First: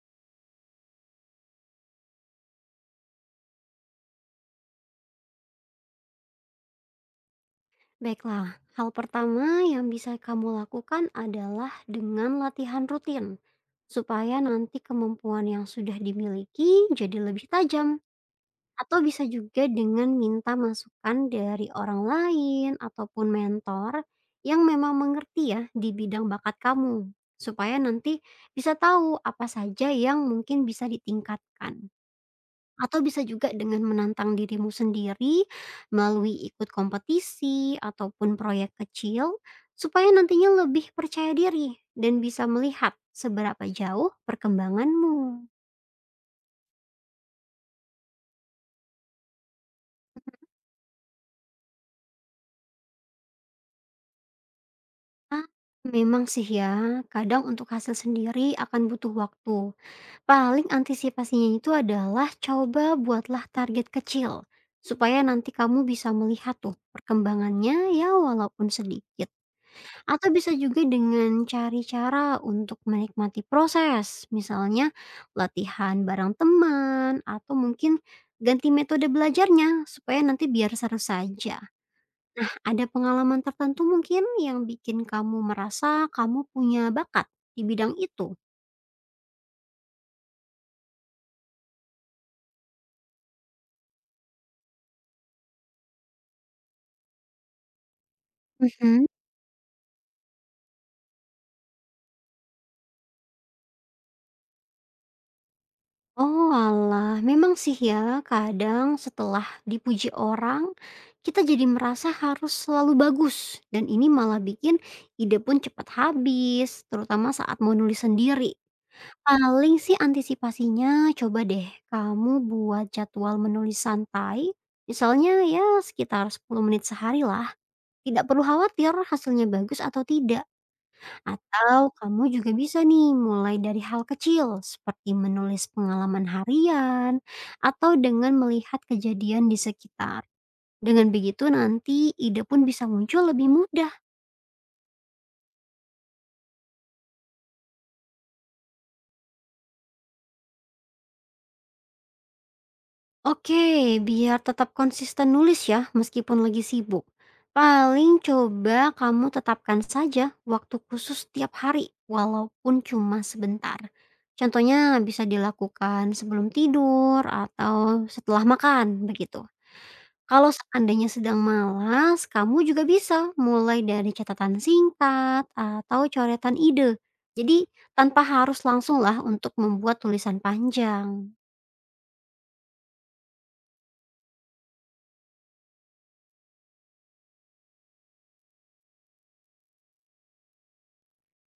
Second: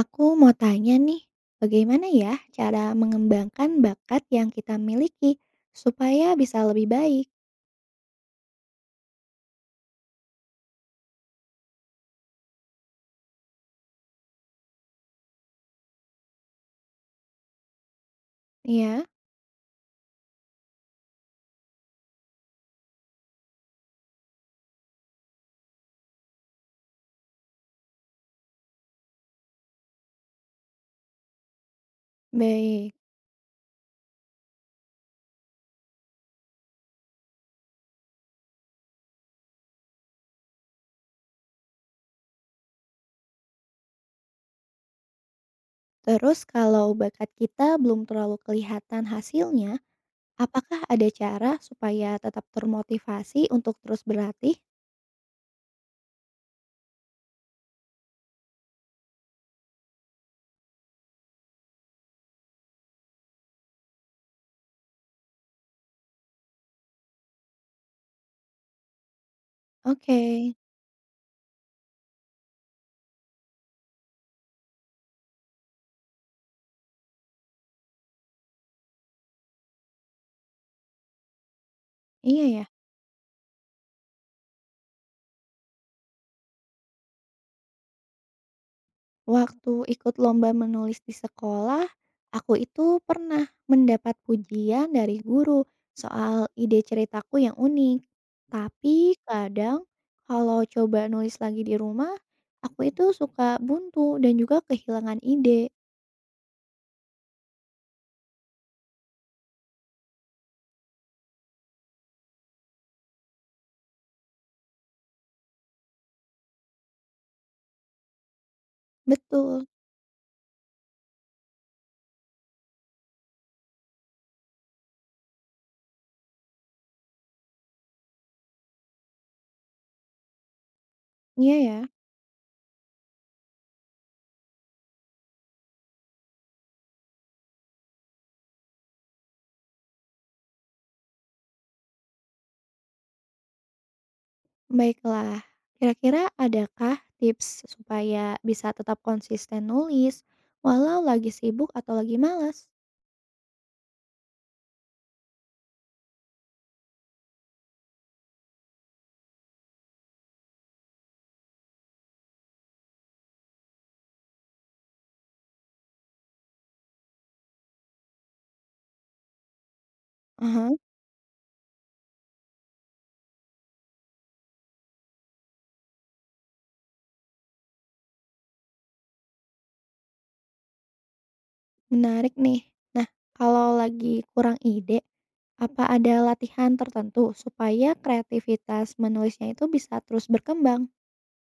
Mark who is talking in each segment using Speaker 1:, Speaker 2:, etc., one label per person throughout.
Speaker 1: Aku mau tanya nih, bagaimana ya cara mengembangkan bakat yang kita miliki supaya bisa lebih baik?
Speaker 2: Baiklah, hal pertama yang bisa kamu lakukan adalah dengan latihan rutin, supaya nanti kemampuan yang sudah dimiliki jadi lebih tajam, atau
Speaker 1: Ya,
Speaker 2: bisa juga dengan minta masukan dari orang lain ataupun mentor yang memang mengerti ya di bidang bakat kamu, supaya nanti bisa tahu apa saja yang mungkin bisa ditingkatkan.
Speaker 1: baik.
Speaker 2: Atau bisa juga dengan menantang dirimu sendiri melalui ikut kompetisi ataupun proyek kecil supaya nantinya lebih percaya diri dan bisa melihat seberapa jauh perkembanganmu.
Speaker 1: Terus kalau bakat kita belum terlalu kelihatan hasilnya, apakah ada cara supaya tetap termotivasi untuk terus berlatih?
Speaker 2: Ah, Memang sih ya, kadang untuk hasil sendiri akan butuh waktu. Paling antisipasinya itu adalah coba buatlah target kecil supaya nanti kamu bisa melihat tuh perkembangannya ya walaupun sedikit.
Speaker 1: Oke,
Speaker 2: Atau bisa juga dengan cari cara untuk menikmati proses, misalnya latihan bareng teman atau mungkin ganti metode belajarnya supaya nanti biar seru saja.
Speaker 1: iya ya.
Speaker 2: Ada pengalaman tertentu mungkin yang bikin kamu merasa kamu punya bakat di bidang itu?
Speaker 1: Waktu ikut lomba menulis di sekolah, aku itu pernah mendapat pujian dari guru soal ide ceritaku yang unik. Tapi kadang kalau coba nulis lagi di rumah, aku itu suka buntu dan juga kehilangan ide.
Speaker 2: Oh Oalah, memang sih ya kadang setelah dipuji orang, kita jadi merasa harus selalu bagus dan ini malah bikin ide pun cepat habis, terutama saat mau nulis sendiri.
Speaker 1: Betul,
Speaker 2: Paling sih antisipasinya coba deh kamu buat jadwal menulis santai, misalnya ya sekitar 10 menit sehari lah. Tidak perlu khawatir hasilnya bagus atau tidak.
Speaker 1: iya ya.
Speaker 2: Atau kamu juga bisa nih mulai dari hal kecil seperti menulis pengalaman harian atau dengan melihat kejadian di sekitar. Dengan begitu nanti ide pun bisa muncul lebih mudah.
Speaker 1: Baiklah, kira-kira adakah tips supaya bisa tetap konsisten nulis walau lagi sibuk atau lagi malas?
Speaker 2: Oke, biar tetap konsisten nulis ya meskipun lagi sibuk. Paling coba kamu tetapkan saja waktu khusus tiap hari walaupun cuma sebentar. Contohnya bisa dilakukan sebelum tidur atau setelah makan begitu. Kalau
Speaker 1: Aha.
Speaker 2: seandainya sedang malas, kamu juga bisa mulai dari catatan singkat atau coretan ide. Jadi, tanpa harus langsunglah untuk membuat tulisan panjang.
Speaker 1: Menarik nih. Nah, kalau lagi kurang ide, apa ada latihan tertentu supaya kreativitas menulisnya itu bisa terus berkembang?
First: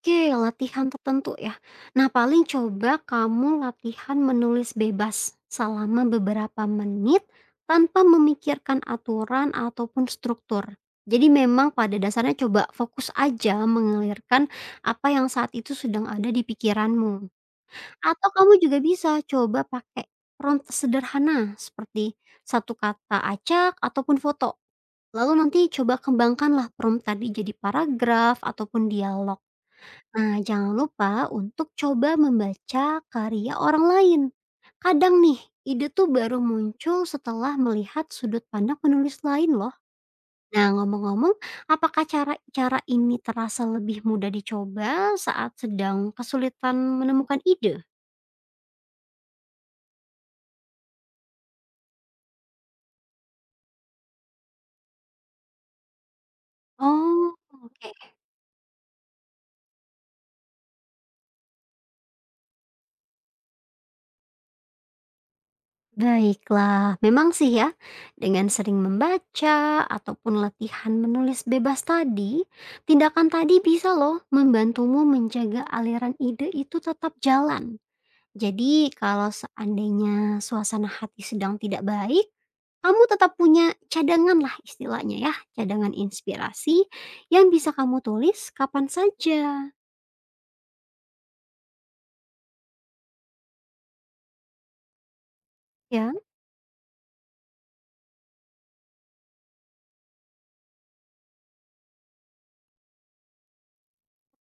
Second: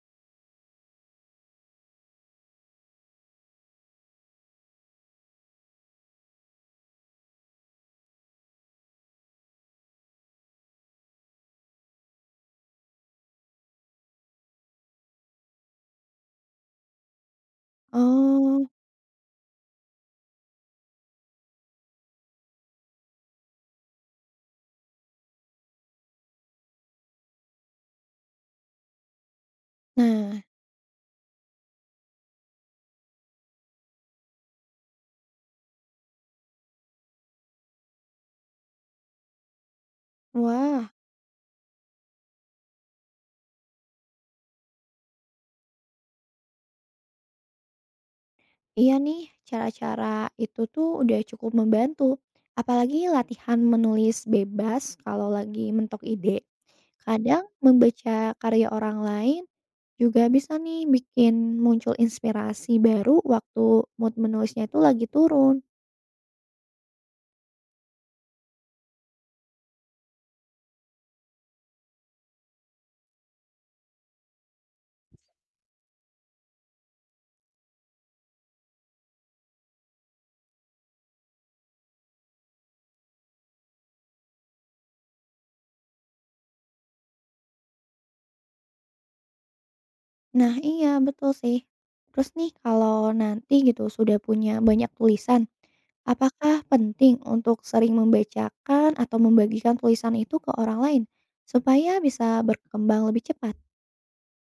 Speaker 2: Oke, latihan tertentu ya. Nah, paling coba kamu latihan menulis bebas selama beberapa menit tanpa memikirkan aturan ataupun struktur. Jadi memang pada dasarnya coba fokus aja mengalirkan apa yang saat itu sedang ada di pikiranmu. Atau kamu
Speaker 1: Oh,
Speaker 2: juga bisa coba pakai prompt sederhana seperti satu kata acak ataupun foto. Lalu nanti coba kembangkanlah prompt tadi jadi paragraf ataupun dialog.
Speaker 1: nah,
Speaker 2: Nah, jangan lupa untuk coba membaca karya orang lain. Kadang nih, ide tuh baru muncul setelah melihat sudut pandang penulis lain loh. Nah,
Speaker 1: wah,
Speaker 2: ngomong-ngomong, apakah cara-cara ini terasa lebih mudah dicoba saat sedang kesulitan menemukan ide?
Speaker 1: iya nih, cara-cara itu tuh udah cukup membantu. Apalagi latihan menulis bebas kalau lagi mentok ide.
Speaker 2: Oh,
Speaker 1: Kadang
Speaker 2: oke.
Speaker 1: membaca karya orang lain juga bisa nih bikin muncul inspirasi baru waktu mood menulisnya itu lagi turun.
Speaker 2: Baiklah, memang sih ya, dengan sering membaca ataupun latihan menulis bebas tadi, tindakan tadi bisa loh membantumu menjaga aliran ide itu tetap jalan. Jadi kalau seandainya suasana hati sedang tidak baik, kamu tetap punya cadangan lah istilahnya ya, cadangan inspirasi yang bisa kamu tulis kapan saja
Speaker 1: Nah iya, betul sih. Terus nih kalau nanti gitu sudah punya banyak tulisan,
Speaker 2: ya.
Speaker 1: apakah penting untuk sering membacakan atau membagikan tulisan itu ke orang lain supaya bisa berkembang lebih cepat?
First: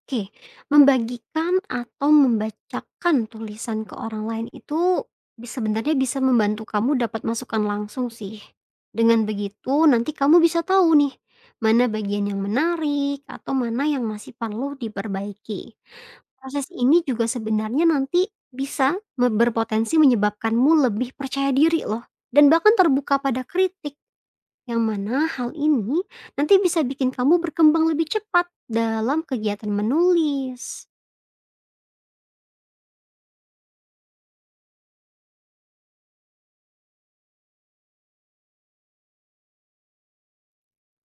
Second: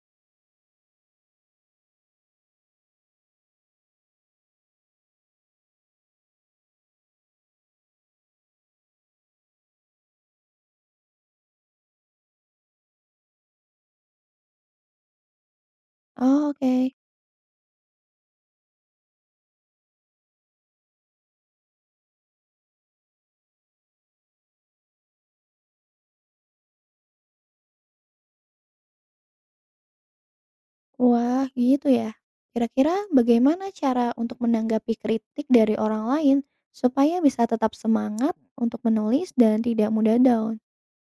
Speaker 2: Oke, membagikan atau membacakan tulisan ke orang lain itu sebenarnya bisa membantu kamu dapat masukan langsung sih. Dengan begitu, nanti kamu bisa tahu nih mana bagian yang menarik atau mana yang masih perlu diperbaiki.
Speaker 1: Oh,
Speaker 2: Proses
Speaker 1: oke.
Speaker 2: ini juga sebenarnya nanti bisa berpotensi menyebabkanmu lebih percaya diri loh dan bahkan terbuka pada kritik. Yang mana hal ini nanti bisa bikin kamu berkembang lebih cepat dalam kegiatan menulis.
Speaker 1: Wah, gitu ya. Kira-kira bagaimana cara untuk menanggapi kritik dari orang lain supaya bisa tetap semangat untuk menulis dan tidak mudah down?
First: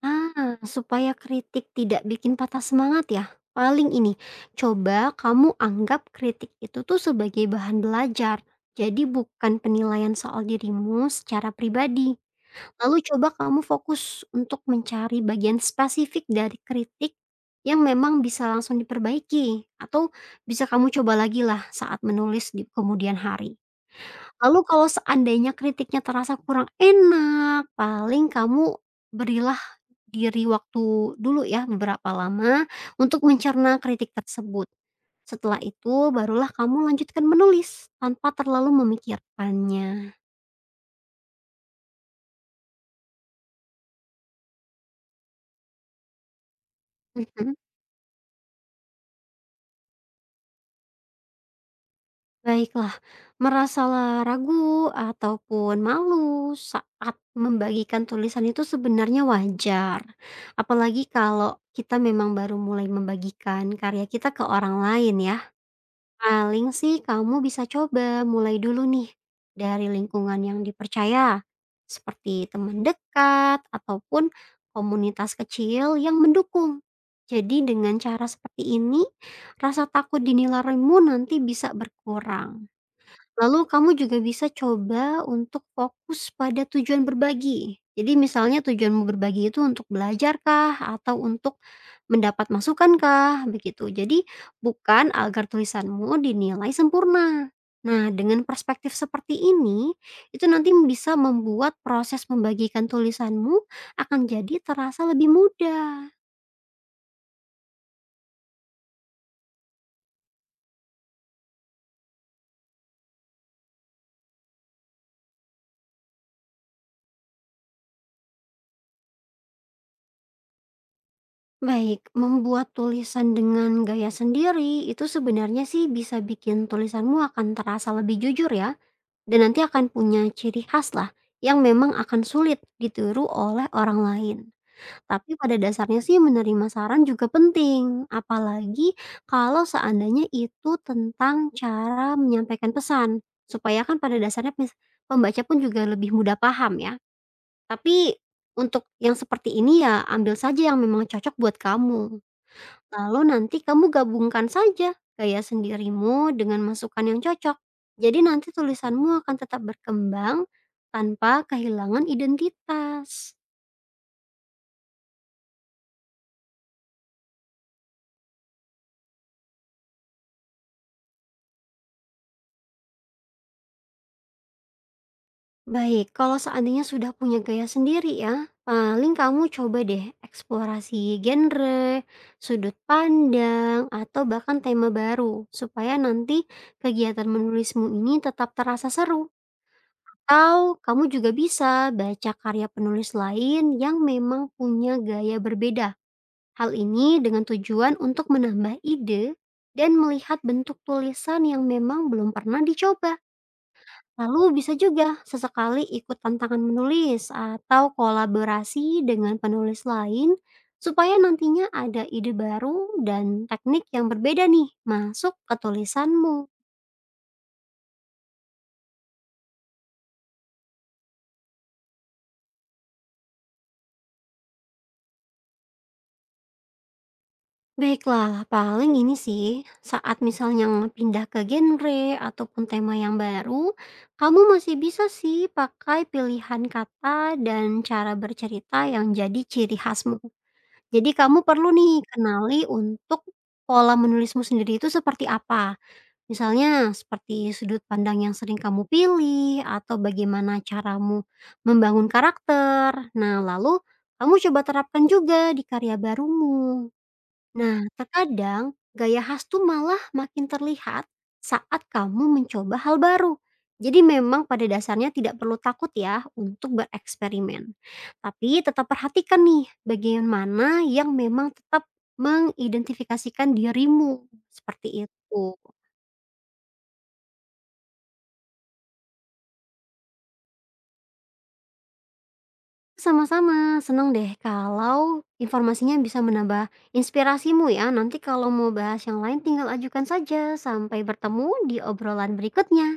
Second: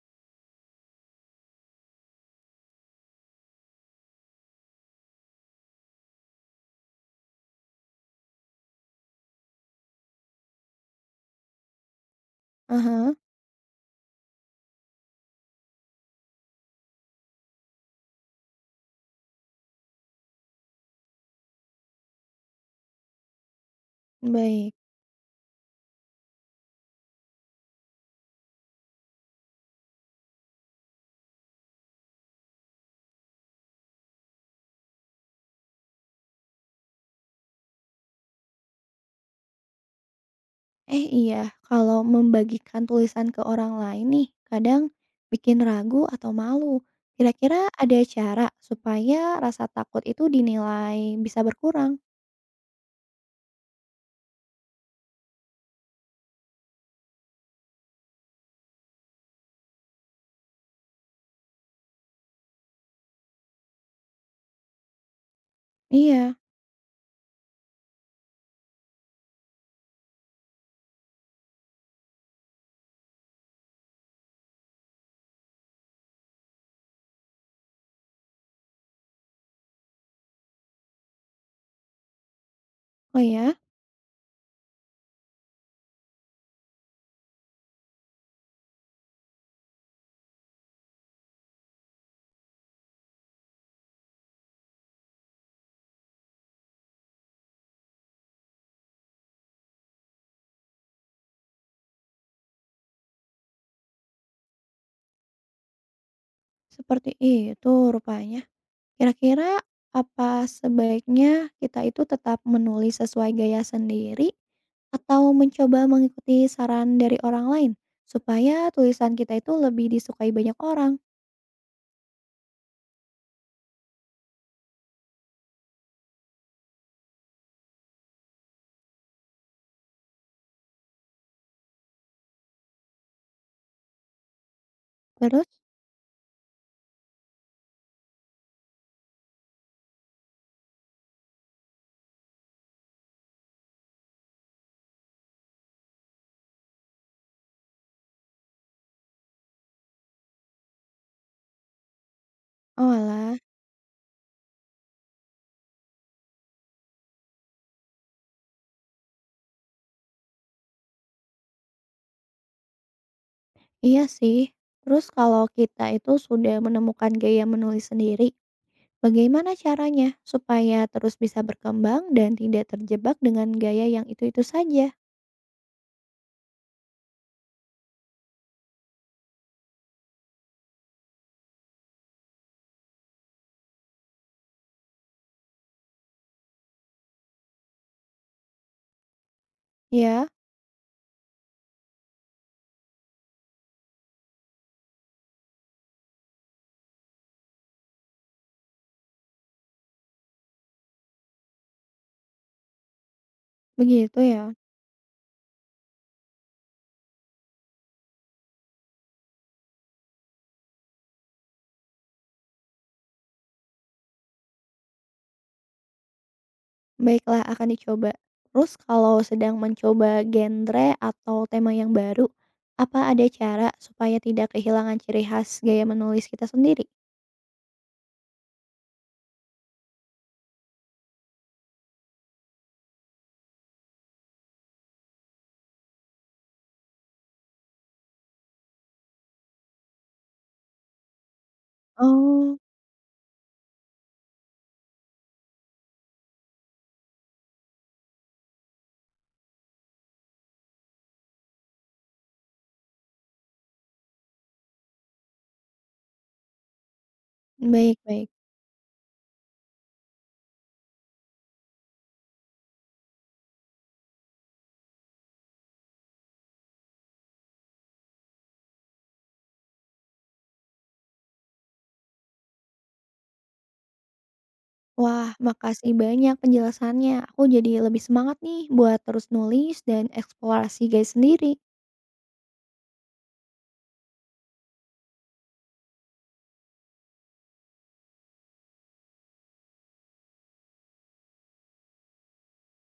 Speaker 2: Supaya kritik tidak bikin patah semangat ya. Paling ini, coba kamu anggap kritik itu tuh sebagai bahan belajar. Jadi bukan penilaian soal dirimu secara pribadi. Lalu
Speaker 1: Aha,
Speaker 2: coba kamu fokus untuk mencari bagian spesifik dari kritik yang memang bisa langsung diperbaiki atau bisa kamu coba lagi lah saat menulis di kemudian hari. Lalu
Speaker 1: baik.
Speaker 2: kalau seandainya kritiknya terasa kurang enak, paling kamu berilah diri waktu dulu ya beberapa lama untuk mencerna kritik tersebut. Setelah itu barulah kamu lanjutkan menulis tanpa terlalu memikirkannya.
Speaker 1: Eh iya, kalau membagikan tulisan ke orang lain nih, kadang bikin ragu atau malu.
Speaker 2: Mhm.
Speaker 1: Kira-kira ada cara supaya rasa takut itu dinilai bisa berkurang?
Speaker 2: Baiklah, merasalah ragu ataupun malu saat membagikan tulisan itu sebenarnya wajar. Apalagi kalau kita memang baru mulai membagikan karya kita ke orang lain ya.
Speaker 1: Iya,
Speaker 2: Paling sih kamu bisa coba mulai dulu nih dari lingkungan yang dipercaya, seperti teman dekat ataupun komunitas kecil yang mendukung. Jadi dengan cara seperti ini, rasa takut dinilaimu nanti bisa berkurang.
Speaker 1: oh ya,
Speaker 2: Lalu kamu juga bisa coba untuk fokus pada tujuan berbagi. Jadi misalnya tujuanmu berbagi itu untuk belajar kah atau untuk mendapat masukan kah begitu. Jadi bukan agar tulisanmu dinilai sempurna. Nah, dengan perspektif seperti ini, itu nanti bisa membuat proses membagikan tulisanmu akan jadi terasa lebih mudah.
Speaker 1: seperti itu rupanya. Kira-kira apa sebaiknya kita itu tetap menulis sesuai gaya sendiri atau mencoba mengikuti saran dari orang lain supaya tulisan kita itu lebih disukai banyak orang?
Speaker 2: Baik, membuat tulisan dengan gaya sendiri itu sebenarnya sih bisa bikin tulisanmu akan terasa lebih jujur ya, dan nanti akan punya ciri khas lah yang memang akan sulit ditiru oleh orang lain. Tapi
Speaker 1: Terus,
Speaker 2: pada dasarnya sih menerima saran juga penting, apalagi kalau seandainya itu tentang cara menyampaikan pesan, supaya kan pada dasarnya pembaca pun juga lebih mudah paham ya. Tapi untuk yang seperti ini ya ambil saja yang memang cocok buat kamu.
Speaker 1: oh
Speaker 2: Lalu
Speaker 1: alah.
Speaker 2: nanti kamu gabungkan saja gaya sendirimu dengan masukan yang cocok. Jadi nanti tulisanmu akan tetap berkembang tanpa kehilangan identitas.
Speaker 1: Iya sih. Terus kalau kita itu sudah menemukan gaya menulis sendiri, bagaimana caranya supaya terus bisa berkembang dan tidak terjebak dengan gaya yang itu-itu saja?
Speaker 2: Baik, kalau seandainya sudah punya gaya sendiri ya, paling kamu coba deh eksplorasi genre, sudut pandang, atau bahkan tema baru supaya nanti kegiatan menulismu ini tetap terasa seru.
Speaker 1: Ya,
Speaker 2: Atau kamu juga bisa baca karya penulis lain yang memang punya gaya berbeda. Hal ini dengan tujuan untuk menambah ide dan melihat bentuk tulisan yang memang belum pernah dicoba.
Speaker 1: begitu ya.
Speaker 2: Lalu bisa juga sesekali ikut tantangan menulis atau kolaborasi dengan penulis lain supaya nantinya ada ide baru dan teknik yang berbeda nih masuk ke tulisanmu.
Speaker 1: Baiklah, akan dicoba. Terus kalau sedang mencoba genre atau tema yang baru, apa ada cara supaya tidak kehilangan ciri khas gaya menulis kita sendiri?
Speaker 2: Baiklah, paling ini sih, saat misalnya pindah ke genre ataupun tema yang baru, kamu masih bisa sih pakai pilihan kata dan cara bercerita yang jadi ciri khasmu. Jadi kamu perlu nih
Speaker 1: Oh,
Speaker 2: kenali untuk pola menulismu sendiri itu seperti apa. Misalnya seperti sudut pandang yang sering kamu pilih atau bagaimana caramu membangun karakter. Nah, lalu kamu coba terapkan juga di karya barumu. Nah,
Speaker 1: baik-baik.
Speaker 2: terkadang gaya khas tuh malah makin terlihat saat kamu mencoba hal baru. Jadi memang pada dasarnya tidak perlu takut ya untuk bereksperimen. Tapi tetap perhatikan nih bagian mana yang memang tetap mengidentifikasikan dirimu seperti
Speaker 1: Wah,
Speaker 2: itu.
Speaker 1: makasih banyak penjelasannya. Aku jadi lebih semangat nih buat terus nulis dan eksplorasi guys sendiri.
Speaker 2: Sama-sama, senang deh kalau informasinya bisa menambah inspirasimu ya. Nanti kalau mau bahas yang lain tinggal ajukan saja. Sampai bertemu di obrolan berikutnya.